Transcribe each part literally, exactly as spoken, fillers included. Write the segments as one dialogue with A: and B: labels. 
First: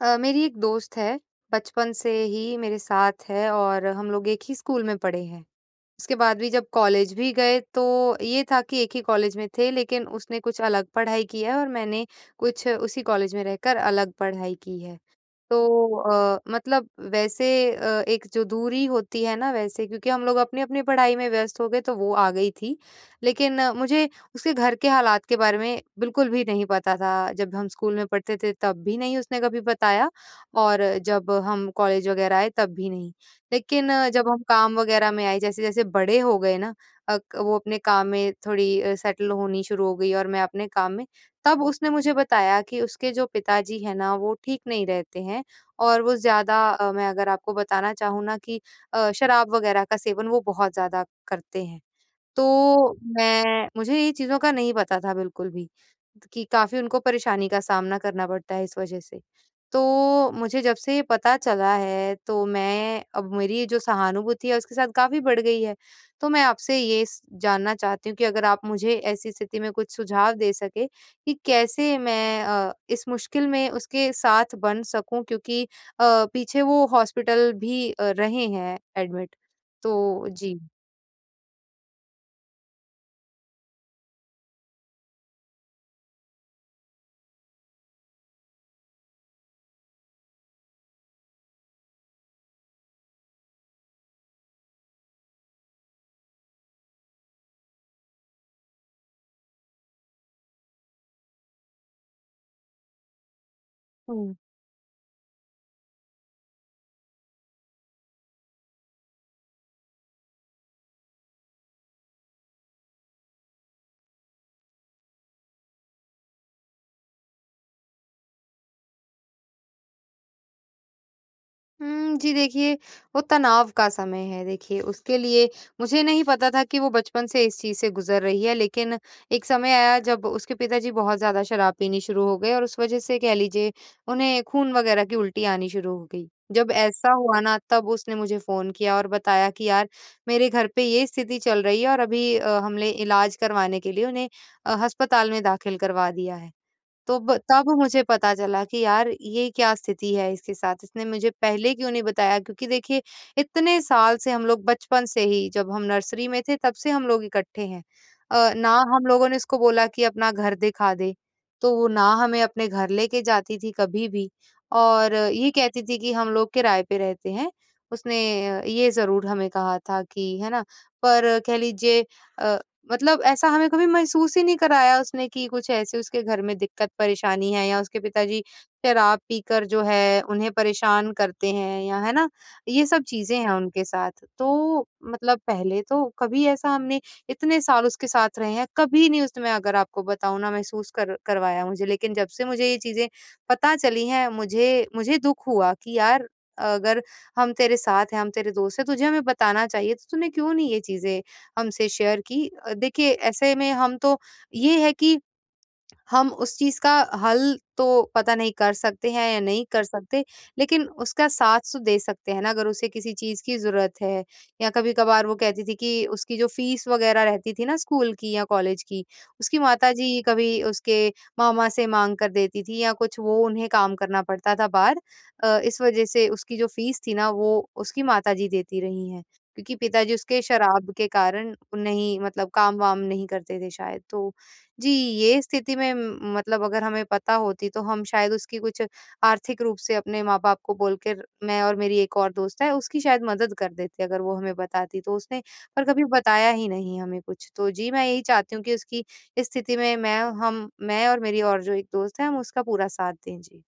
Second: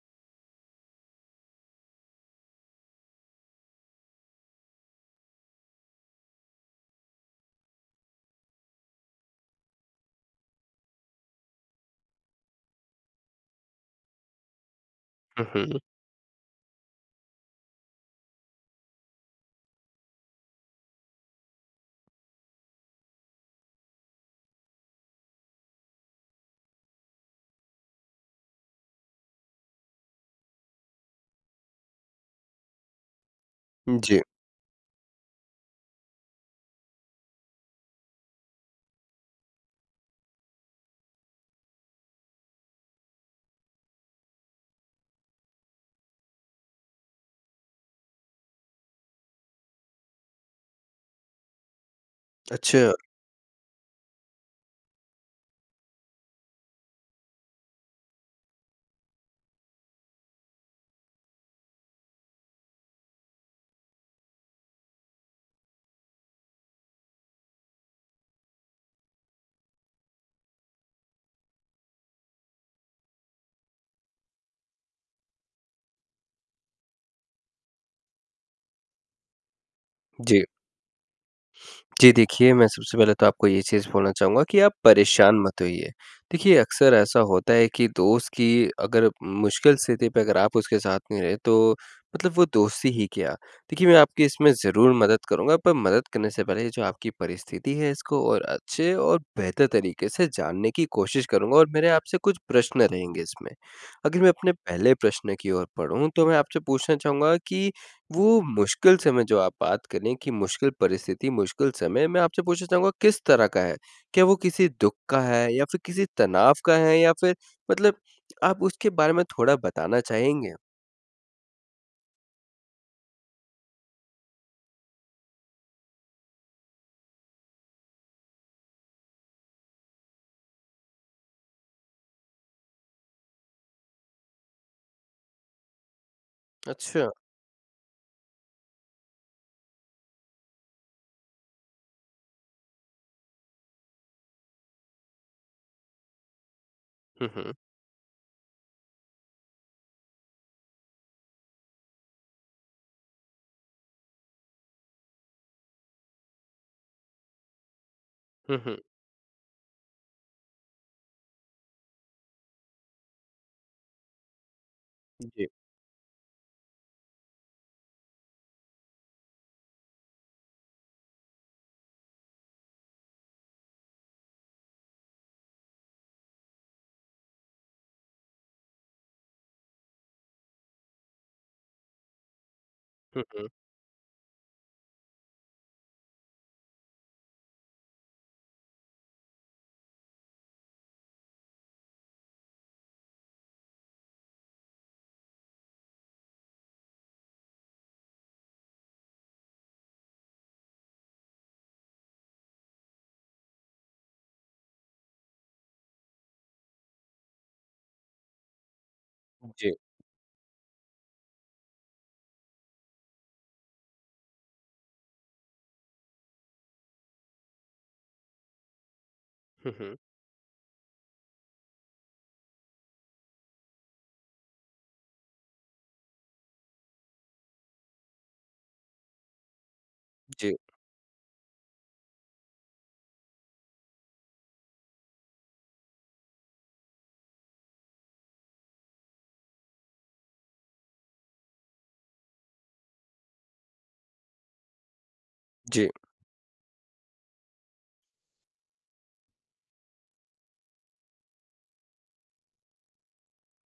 A: अ, मेरी एक दोस्त है, बचपन से ही मेरे साथ है और हम लोग एक ही स्कूल में पढ़े हैं। उसके बाद भी जब कॉलेज भी गए तो ये था कि एक ही कॉलेज में थे लेकिन उसने कुछ अलग पढ़ाई की है और मैंने कुछ उसी कॉलेज में रहकर अलग पढ़ाई की है,
B: हुँ, हुँ।
A: तो अ, मतलब वैसे अ, एक जो दूरी होती है ना वैसे क्योंकि हम लोग अपनी-अपनी पढ़ाई में व्यस्त हो गए, तो वो आ गई थी लेकिन मुझे उसके घर के हालात के बारे में बिल्कुल भी नहीं पता था, जब हम स्कूल में पढ़ते थे तब भी नहीं उसने कभी बताया और जब हम कॉलेज वगैरह आए तब भी नहीं, लेकिन
B: उ, जी।
A: जब हम काम वगैरह में आए जैसे-जैसे बड़े हो गए ना अक वो अपने काम में थोड़ी अ, सेटल होनी शुरू हो गई और मैं अपने काम में, तब उसने मुझे बताया कि उसके जो पिता जी हैं ना वो ठीक नहीं रहते हैं और वो ज़्यादा अ, मैं अगर आपको बताना चाहूँ ना कि अ, शराब वगैरह का सेवन वो बहुत ज़्यादा करते हैं।
B: अच्छा।
A: तो मैं मुझे ये चीज़ों का नहीं पता था बिल्कुल भी त कि काफ़ी उनको परेशानी का सामना करना पड़ता है इस वजह से। तो मुझे जब से ये पता चला है तो मैं अब मेरी जो सहानुभूति है उसके साथ काफ़ी बढ़ गई है, तो मैं आपसे ये स जानना चाहती हूँ कि अगर आप मुझे ऐसी स्थिति में कुछ सुझाव दे सकें कि कैसे मैं अ, इस मुश्किल में उसके साथ बन सकूँ क्योंकि अ, पीछे वो हॉस्पिटल भी अ, रहे हैं एडमिट तो
B: जी।
A: जी।
B: जी देखिए, मैं सबसे पहले तो आपको ये चीज़ बोलना चाहूँगा कि आप परेशान मत होइए, देखिए अक़्सर ऐसा होता है कि दोस्त की अगर मुश्किल स्थिति पे अगर आप उसके साथ नहीं रहे तो मतलब वो दोस्ती ही क्या? देखिए मैं आपकी इसमें ज़रूर मदद करूँगा। पर मदद करने से पहले जो आपकी परिस्थिति है इसको और अच्छे और बेहतर तरीके से जानने की कोशिश करूँगा और मेरे आप से कुछ प्रश्न रहेंगे इसमें, अगर मैं
A: हुँ।
B: अपने पहले प्रश्न की ओर बढ़ूँ तो मैं आपसे पूछना चाहूँगा कि वो मुश्किल समय जो आप बात करें कि मुश्किल परिस्थिति, मुश्किल समय मैं आपसे पूछना चाहूँगा किस तरह का है? क्या वो किसी दुःख का है? या फिर किसी तनाव का है? या फिर मतलब आप उसके बारे में थोड़ा बताना चाहेंगे?
A: हुँ, जी देखिए वो तनाव का समय है देखिए उसके लिए मुझे नहीं पता था कि वो बचपन से इस चीज़ से गुज़र रही है, लेकिन एक समय आया जब उसके पिताजी बहुत ज़्यादा शराब पीनी शुरू हो गए और उस वज़ह से कह लीजिए उन्हें खून वग़ैरह की उल्टी आनी शुरू हो गई। जब
B: अच्छा।
A: ऐसा हुआ ना तब उसने मुझे फोन किया और बताया कि यार मेरे घर पे ये स्थिति चल रही है और अभी अ, हमने इलाज़ करवाने के लिए उन्हें अ, अस्पताल में दाख़िल करवा दिया है। तो
B: हुँ,
A: ब
B: हुँ।
A: तब मुझे पता चला कि यार ये क्या स्थिति है इसके साथ, इसने मुझे पहले क्यों नहीं बताया क्योंकि देखिए इतने साल से हम लोग बचपन से ही जब हम नर्सरी में थे तब से हम लोग इकट्ठे हैं। अ,
B: हुँ,
A: ना
B: हुँ।
A: हम लोगों ने इसको बोला कि अपना घर दिखा दे, तो वो ना हमें अपने घर लेके जाती थी कभी भी और
B: जी।
A: ये कहती थी कि हम लोग किराए पे रहते हैं। उसने अ, ये ज़रूर हमें कहा था कि है ना पर कह लीजिए अ, मतलब ऐसा हमें कभी महसूस ही नहीं कराया उसने कि कुछ ऐसे उसके घर में दिक्कत-परेशानी है या उसके पिताजी शराब पीकर जो है उन्हें परेशान करते हैं या है ना, ये सब
B: हुँ,
A: चीज़ें
B: हुँ।
A: हैं उनके साथ, तो मतलब पहले तो कभी ऐसा हमने इतने साल उसके साथ रहे हैं, कभी नहीं उस मैं अगर आपको बताऊँ ना महसूस कर करवाया मुझे लेकिन जब से मुझे ये चीज़ें पता चली हैं मुझे मुझे दुःख हुआ कि यार अगर हम तेरे साथ हैं, हम तेरे दोस्त हैं, तुझे हमें बताना चाहिए तो तूने क्यों नहीं ये चीज़ें हमसे शेयर की? देखिए ऐसे में हम तो ये है कि हम उस चीज़ का हल तो पता नहीं कर सकते हैं या नहीं
B: जी।
A: कर सकते? लेकिन उसका साथ दे सकते हैं ना अगर उसे किसी चीज़ की ज़रूरत है या कभी-कभार वो कहती थी कि उसकी जो फीस वग़ैरह रहती थी ना स्कूल की या कॉलेज की, उसकी
B: हुँ,
A: माता
B: हुँ।
A: जी कभी उसके मामा से माँग कर देती थी या कुछ वो उन्हें काम करना पड़ता था बाहर अ, इस वज़ह से उसकी जो फीस थी ना वो उसकी माता जी देती रही हैं क्योंकि पिताजी उसके
B: जी।
A: शराब के कारण नहीं मतलब काम-वाम नहीं करते थे शायद। तो जी ये स्थिति में म मतलब अगर हमें पता होती तो हम शायद उसकी कुछ आर्थिक रूप से अपने माँ-बाप को बोल कर मैं और मेरी एक और दोस्त है, उसकी शायद मदद कर देते अगर वो हमें बताती तो उसने पर
B: जी।
A: कभी बताया ही नहीं हमें कुछ। तो जी मैं यही चाहती हूँ कि उसकी स्थिति में मैं हम मैं और मेरी और जो एक दोस्त है हम उसका पूरा साथ दें जी।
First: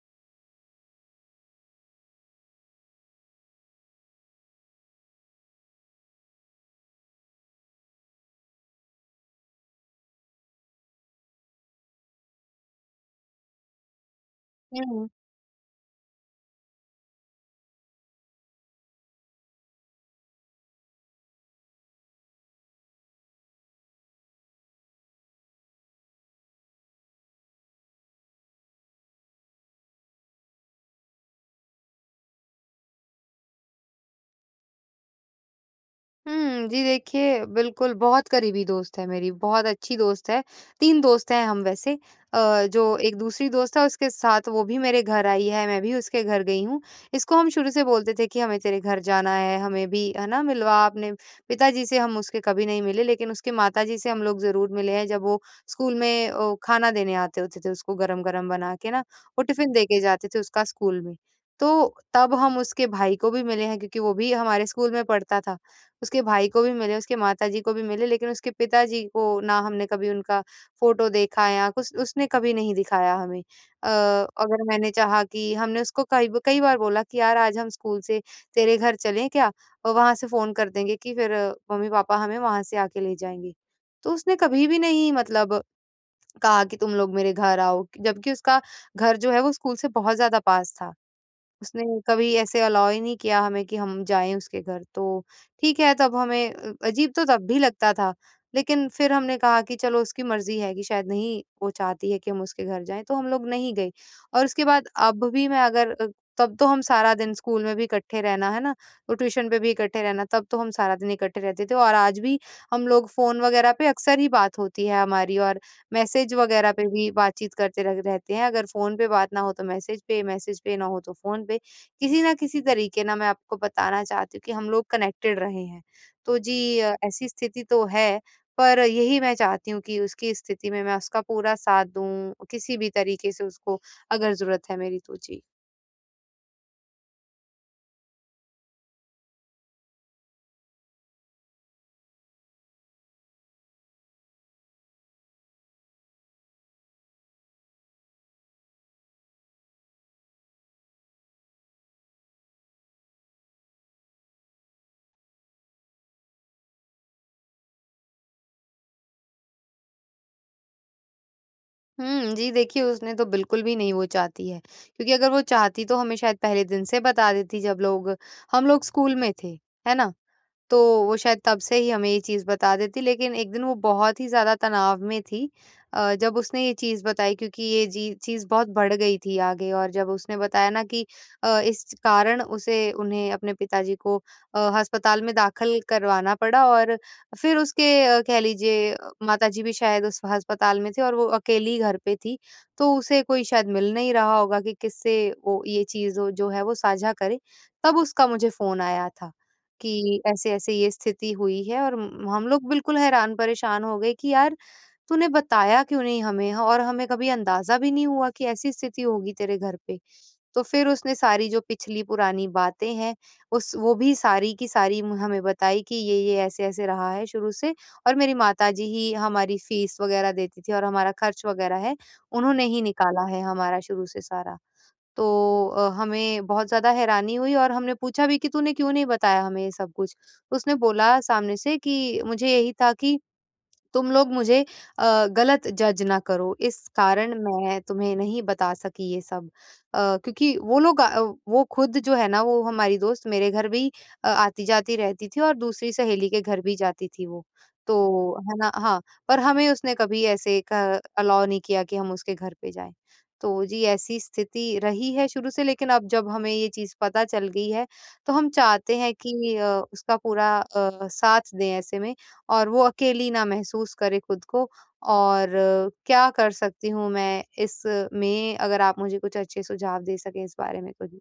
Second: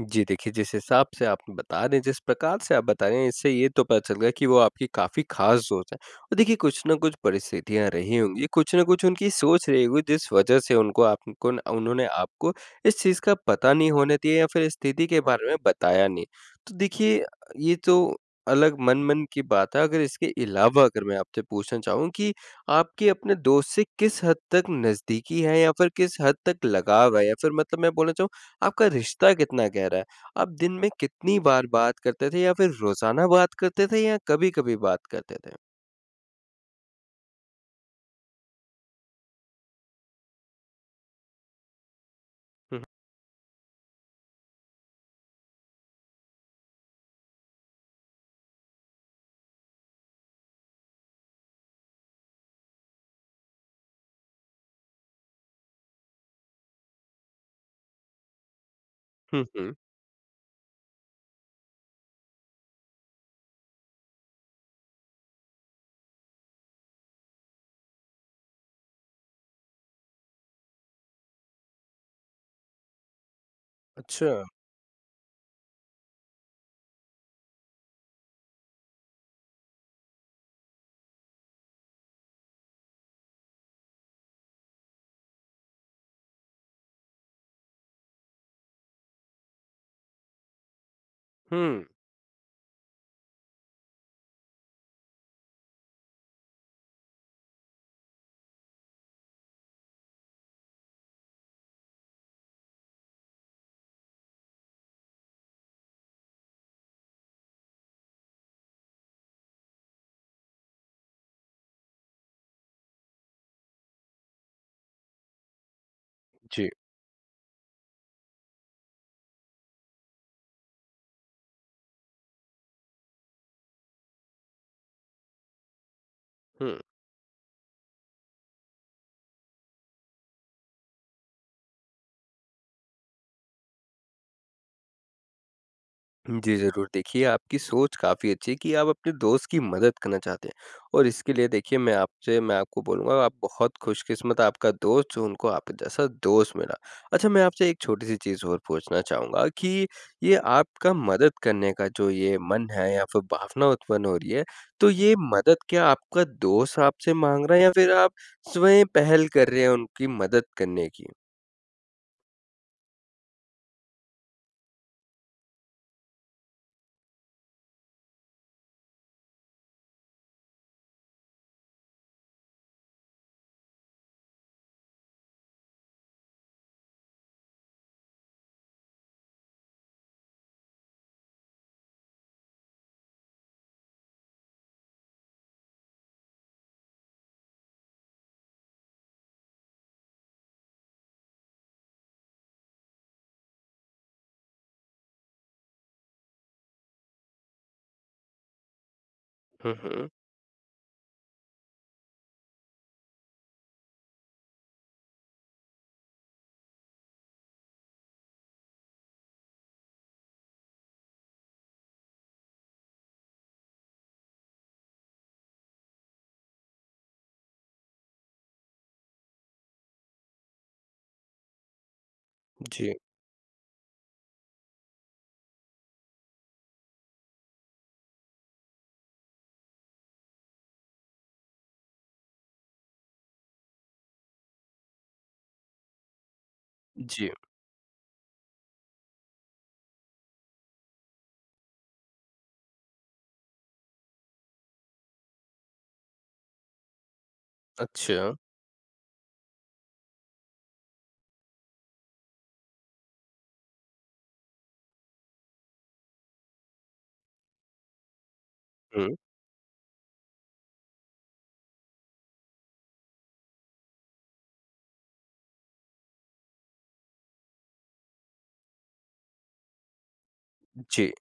B: जी देखिए, जिस हिसाब से आप बता रहे हैं, जिस प्रकार से आप बता रहे हैं इससे ये तो पता चल गया कि वो आपकी काफ़ी ख़ास दोस्त है और देखिए कुछ ना कुछ परिस्थितियाँ रही होंगी, कुछ ना कुछ उनकी सोच रही होगी दिस वजह से उनको आपको ना उन्होंने आपको इस चीज़ का पता नहीं होने दिया या फिर
A: हुँ,
B: स्थिति
A: हुँ।
B: के बारे में बताया नहीं। तो देखिए ये तो अलग मन-मन की बात है, अगर इसके अलावा अगर मैं आपसे पूछना चाहूँ कि आपके अपने दोस्त से किस हद तक नज़दीकी है? या फिर किस हद तक लगाव है? या फिर मतलब मैं बोलना चाहूँ आपका रिश्ता कितना गहरा है? आप दिन में कितनी बार बात करते थे? या फिर रोज़ाना बात करते थे या कभी-कभी बात करते थे?
A: हुँ, जी देखिए बिल्कुल बहुत क़रीबी दोस्त है मेरी, बहुत अच्छी दोस्त है, तीन दोस्त हैं हम वैसे अ,
B: हुँ, हुँ।
A: जो एक दूसरी दोस्त है उसके साथ वो भी मेरे घर आई है, मैं भी उसके घर गई हूँ, इसको हम शुरू से बोलते थे कि हमें तेरे घर जाना है, हमें भी है ना, मिलवा अपने पिता जी से हम उसके कभी नहीं मिले, लेकिन उसके माता जी से हम लोग ज़रूर मिले हैं जब वो स्कूल में अ, ख़ाना देने आते होते थे उसको गरम-गरम बना के ना, वो
B: हुँ,
A: टिफ़िन
B: हुँ।
A: दे के जाते थे उसका स्कूल में। तो तब हम उसके भाई को भी मिले हैं क्योंकि वो भी हमारे स्कूल में पढ़ता था, उसके भाई को भी मिले, उसके माता जी को भी मिले, लेकिन उसके पिता जी को ना हमने कभी उनका फोटो देखा या कुछ उसने कभी नहीं दिखाया हमें। अ,
B: अच्छा।
A: अगर मैंने चाहा कि हमने उसको कई ब कई बार बोला कि यार आज हम स्कूल से तेरे घर चलें क्या? अ, वहाँ से फोन कर देंगे कि फिर मम्मी-पापा हमें वहाँ से आके ले जाएँगे। तो उसने कभी भी नहीं मतलब कहा कि तुम लोग मेरे घर आओ क जबकि उसका घर जो है वो स्कूल से बहुत ज़्यादा पास था, उसने
B: हुँ।
A: कभी ऐसे अलाउ ही नहीं किया हमें कि हम जाए उसके घर तो ठीक है तब हमें अ, अजीब तो तब भी लगता था, लेकिन फिर हमने कहा कि चलो उसकी मर्ज़ी है कि शायद नहीं वो चाहती है कि हम उसके घर जाएँ, तो हम लोग नहीं गए। और उसके बाद अब भी मैं अगर अ, तब तो हम सारा दिन स्कूल में भी इकट्ठे रहना है ना, वो ट्यूशन पे भी इकट्ठे रहना तब तो हम सारा दिन इकट्ठे रहते थे और आज भी हम लोग फोन वगैरह पे अक्सर ही बात होती है हमारी और मैसेज
B: जी।
A: वगैरह पे भी बातचीत करते रग रहते हैं अगर फोन पे बात ना हो तो मैसेज पे, मैसेज पे ना हो तो फोन पे, किसी ना किसी तरीक़े ना मैं आपको बताना चाहती हूँ कि हम लोग कनेक्टेड रहे हैं। तो जी
B: हुँ।
A: अ, ऐसी स्थिति तो है पर यही मैं चाहती हूँ कि उसकी स्थिति में मैं उसका पूरा साथ दूँ, किसी भी तरीके से उसको अगर ज़रूरत है मेरी तो। जी।
B: जी, ज़रूर। देखिए आपकी सोच काफ़ी अच्छी है कि आप अपने दोस्त की मदद करना चाहते हैं, और इसके लिए देखिए मैं आपसे मैं आपको बोलूँगा आप बहुत खुशकिस्मत आपका दोस्त जो उनको आपके जैसा दोस्त मिला। अच्छा मैं आपसे एक छोटी-सी चीज़ और पूछना चाहूँगा कि ये आपका मदद करने का जो ये मन है या फिर भावना उत्पन्न हो रही है, तो ये मदद क्या आपका दोस्त आपसे माँग रहा है या फिर आप स्वयं पहल कर रहे हैं उनकी मदद करने की?
A: हुँ, जी, देखिए उसने तो बिल्कुल भी नहीं वो चाहती है, क्योंकि अगर वो चाहती तो हमें शायद पहले दिन से बता देती जब लोग हम लोग स्कूल में थे, है ना? तो वो शायद तब से ही हमें ये चीज़ बता देती लेकिन एक दिन वो बहुत ही ज़्यादा तनाव में थी अ, जब उसने ये चीज़ बताई क्योंकि ये जी चीज़ बहुत बढ़ गई थी आगे और जब उसने बताया ना कि अ, इस कारण उसे उन्हें अपने पिताजी को अ, अस्पताल में दाखिल करवाना पड़ा और फिर उसके कह लीजिए माता-जी भी शायद उस अस्पताल में थे और वो अकेली घर पे थी, तो उसे कोई शायद मिल नहीं रहा होगा कि किससे वो ये चीज़ वो जो है वो साझा करे, तब उसका मुझे फ़ोन आया था
B: हुँ, हुँ।
A: कि ऐसे-ऐसे ये स्थिति हुई है और म हम लोग बिल्कुल हैरान परेशान हो गए कि यार, तूने बताया क्यों नहीं हमें और हमें कभी अंदाज़ा भी नहीं हुआ कि ऐसी स्थिति होगी तेरे घर पे। तो फिर उसने सारी जो पिछली पुरानी बातें हैं, उस वो भी सारी की सारी म हमें बताई कि ये-ये ऐसे-ऐसे रहा है शुरू से, और मेरी माता-जी ही हमारी फीस वग़ैरह देती थी और हमारा खर्च वग़ैरह है, उन्होंने ही
B: जी।
A: निकाला है हमारा शुरू से सारा। तो अ, हमें बहुत ज़्यादा हैरानी हुई और हमने पूछा भी कि तूने क्यों नहीं बताया हमें ये सब कुछ? उसने बोला सामने से कि मुझे यही था कि तुम लोग मुझे अ, गलत जज ना करो, इस
B: जी।
A: कारण मैं तुम्हें नहीं बता सकी ये सब अ, क्योंकि वो लोग अ, वो खुद जो है ना वो हमारी दोस्त मेरे घर भी अ, आती-जाती रहती थी और दूसरी सहेली के घर भी जाती थी वो।
B: अच्छा।
A: तो है ना हाँ, पर हमें उसने कभी ऐसे क अलाउ नहीं किया कि हम उसके घर पे जाएँ। तो जी, ऐसी स्थिति रही है शुरू से लेकिन अब जब हमें ये चीज़ पता चल गई है, तो हम चाहते
B: हुँ।
A: हैं कि अ, उसका पूरा अ, साथ दें ऐसे में, और वो अकेली ना महसूस करे खुद को, और क्या कर सकती हूँ मैं इस में अगर आप मुझे कुछ अच्छे सुझाव दे सकें इस बारे में
B: जी।
A: कुछ?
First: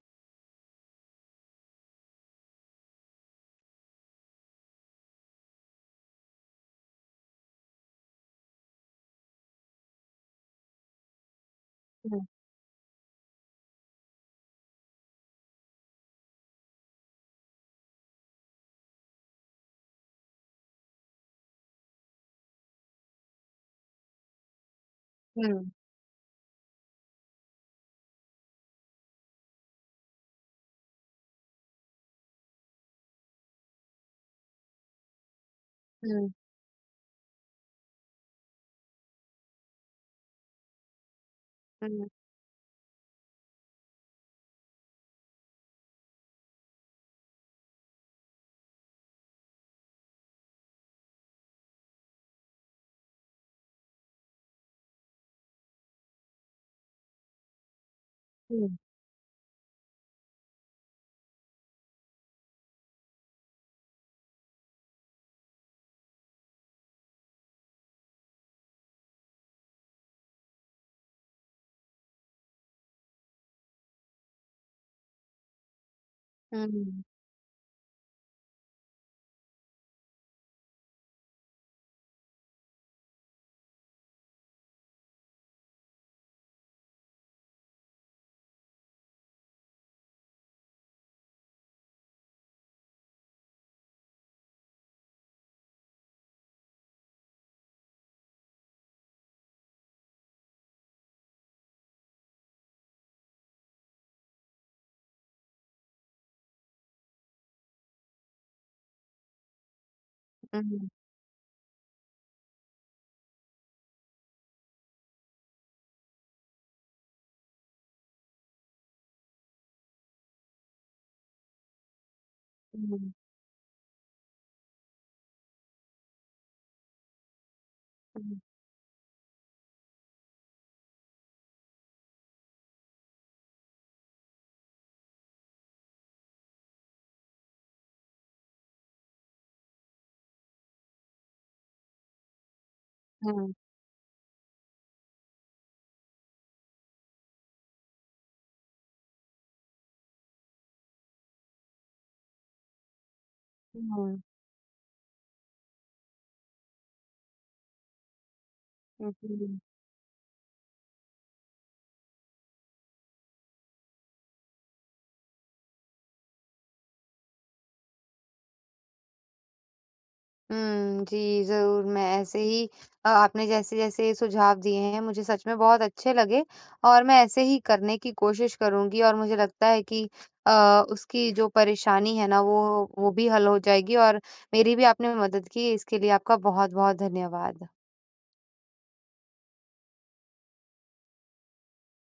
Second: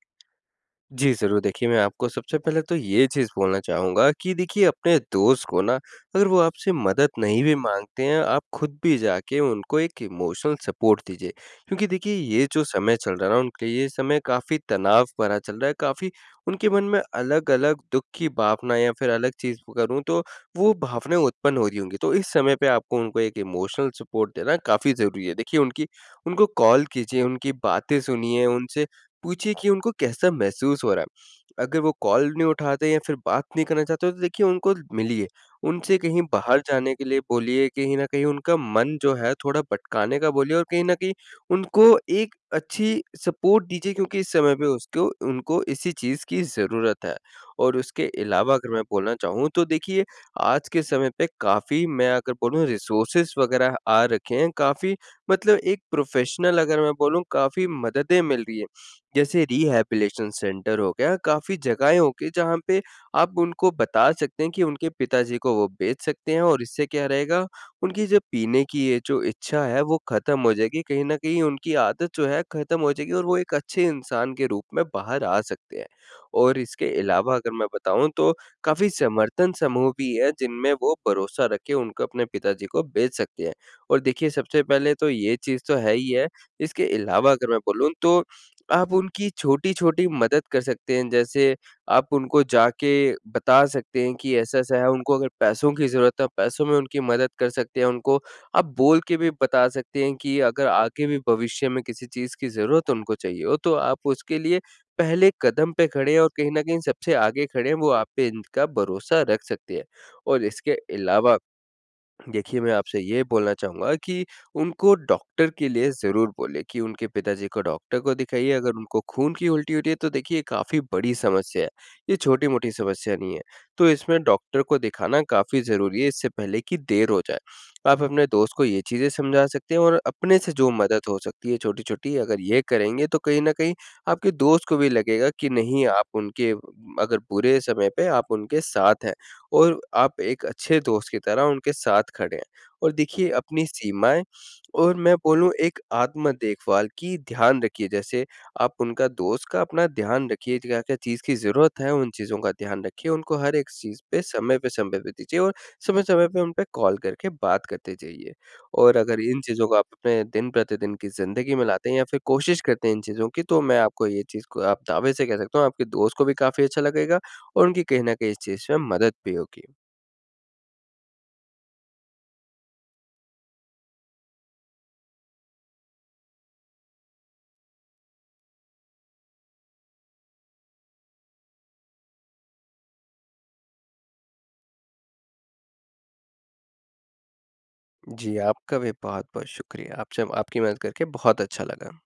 B: जी, ज़रूर देखिए मैं आपको सबसे पहले तो ये चीज़ बोलना चाहूँगा कि देखिए अपने दोस्त को ना, अगर वो आपसे मदद नहीं भी माँगते हैं आप खुद भी जाके उनको एक इमोशनल सपोर्ट दीजिए, क्योंकि देखिए
A: हुँ।
B: ये जो समय चल रहा है ना उनके लिए ये समय काफ़ी तनाव भरा चल रहा है काफ़ी उनके मन में अलग-अलग दुख की भावना या फिर अलग चीज़ करूँ तो वो भावनाएँ उत्पन्न हो रही होंगी, तो इस समय पे आपको उनको एक इमोशनल सपोर्ट देना काफ़ी ज़रूरी है। देखिए
A: हुँ।
B: उनकी उनको कॉल कीजिए, उनकी बातें सुनिए, उनसे पूछिए कि उनको कैसा महसूस हो रहा है। अगर वो कॉल नहीं उठाते या फिर बात नहीं करना चाहते तो देखिए उनको मिलिए, उनसे कहीं
A: हुँ।
B: बाहर जाने के लिए बोलिए कहीं न कहीं उनका मन जो है थोड़ा भटकाने का बोलिए और कहीं न कहीं उनको
A: हुँ।
B: एक अच्छी सपोर्ट दीजिए क्योंकि इस समय पे उसको उनको इसी चीज़ की ज़रूरत है। और उसके अलावा अगर मैं बोलना चाहूँ तो देखिए, आज के समय पे काफ़ी मैं अगर बोलूँ रिसोर्सेस वग़ैरह आ रखे हैं काफ़ी मतलब एक प्रोफेशनल अगर मैं बोलूँ काफ़ी मददें मिल रही हैं,
A: हुँ।
B: जैसे रिहैबिलिटेशन सेंटर हो गया काफ़ी जगहें हो गई जहाँ पे, आप उनको बता सकते हैं कि उनके पिताजी को वो भेज सकते हैं और इससे क्या रहेगा, उनकी जो पीने की ये जो इच्छा है वो खत्म हो जाएगी कहीं न कहीं उनकी आदत जो है खत्म हो जाएगी और वो एक अच्छे इंसान के रूप में बाहर आ सकते हैं। और
A: हुँ,
B: इसके
A: हुँ।
B: अलावा अगर मैं बताऊँ तो, काफ़ी समर्थन समूह भी है जिनमें वो भरोसा रख के उनको अपने पिताजी को भेज सकते हैं। और देखिए सबसे पहले तो ये चीज़ तो है ही है, इसके अलावा अगर मैं बोलूँ तो आप उनकी छोटी-छोटी मदद कर सकते हैं जैसे, आप उनको जाके बता सकते हैं कि ऐसा-ऐसा है उनको अगर पैसों की ज़रूरत है पैसों में उनकी मदद कर सकते हैं, उनको आप बोल के भी बता सकते हैं कि अगर आगे भी भविष्य में किसी चीज़ की ज़रूरत उनको चाहिए हो तो आप उसके लिए पहले कदम पे खड़े हैं और कहीं न कहीं सबसे आगे खड़े हैं वो आप पे इनका भरोसा रख सकते हैं। और इसके
A: हुँ।
B: अलावा, देखिए मैं आपसे ये बोलना चाहूँगा कि, उनको डॉक्टर के लिए ज़रूर बोलें कि उनके पिताजी को डॉक्टर को दिखाइए अगर उनको खून की उल्टी हो रही है तो देखिए काफ़ी बड़ी समस्या है, ये छोटी-मोटी
A: हुँ।
B: समस्या नहीं है। तो इसमें डॉक्टर को दिखाना काफ़ी ज़रूरी है इससे पहले की देर हो जाए, आप अपने
A: हुँ।
B: दोस्त को ये चीज़ें समझा सकते हैं और अपने से जो मदद हो सकती है छोटी-छोटी अगर ये करेंगे तो कहीं न कहीं आपके दोस्त को भी लगेगा कि नहीं आप उनके अगर बुरे समय पे आप उनके साथ हैं, और आप एक अच्छे दोस्त की तरह उनके साथ खड़े हैं। और देखिए
A: हुँ।
B: अपनी सीमाएँ, और मैं बोलूँ एक आत्म-देखभाल की ध्यान रखिए जैसे आप उनका दोस्त का अपना ध्यान रखिए क्या-क्या चीज़ की ज़रूरत है उन चीज़ों का ध्यान रखिए, उनको हर एक चीज़
A: हुँ।
B: पे समय पे, समय पे दीजिए और समय-समय पे उन पे कॉल करके बात करते जाइए। और
A: अ,
B: अगर इन
A: हुँ।
B: चीज़ों को आप अपने दिन-प्रतिदिन की ज़िंदगी में लाते हैं या फिर कोशिश करते हैं इन चीज़ों की तो मैं आपको ये चीज़ को आप दावे से कह सकता हूँ आपके दोस्त को भी काफ़ी अच्छा लगेगा, और उनकी कहीं न कहीं इस चीज़ में मदद भी होगी।
A: उम, जी, ज़रूर मैं ऐसे ही अ, आपने जैसे-जैसे ये सुझाव दिए हैं मुझे सच में बहुत अच्छे लगे, और मैं ऐसे ही करने की कोशिश करूँगी और मुझे लगता है कि अ, उसकी जो परेशानी है ना वो, वो भी हल हो जाएगी और मेरी भी आपने मदद की इसके लिए आपका बहुत-बहुत धन्यवाद।
B: जी, आपका भी बहुत-बहुत शुक्रिया। आपसे आपकी मदद करके बहुत अच्छा लगा।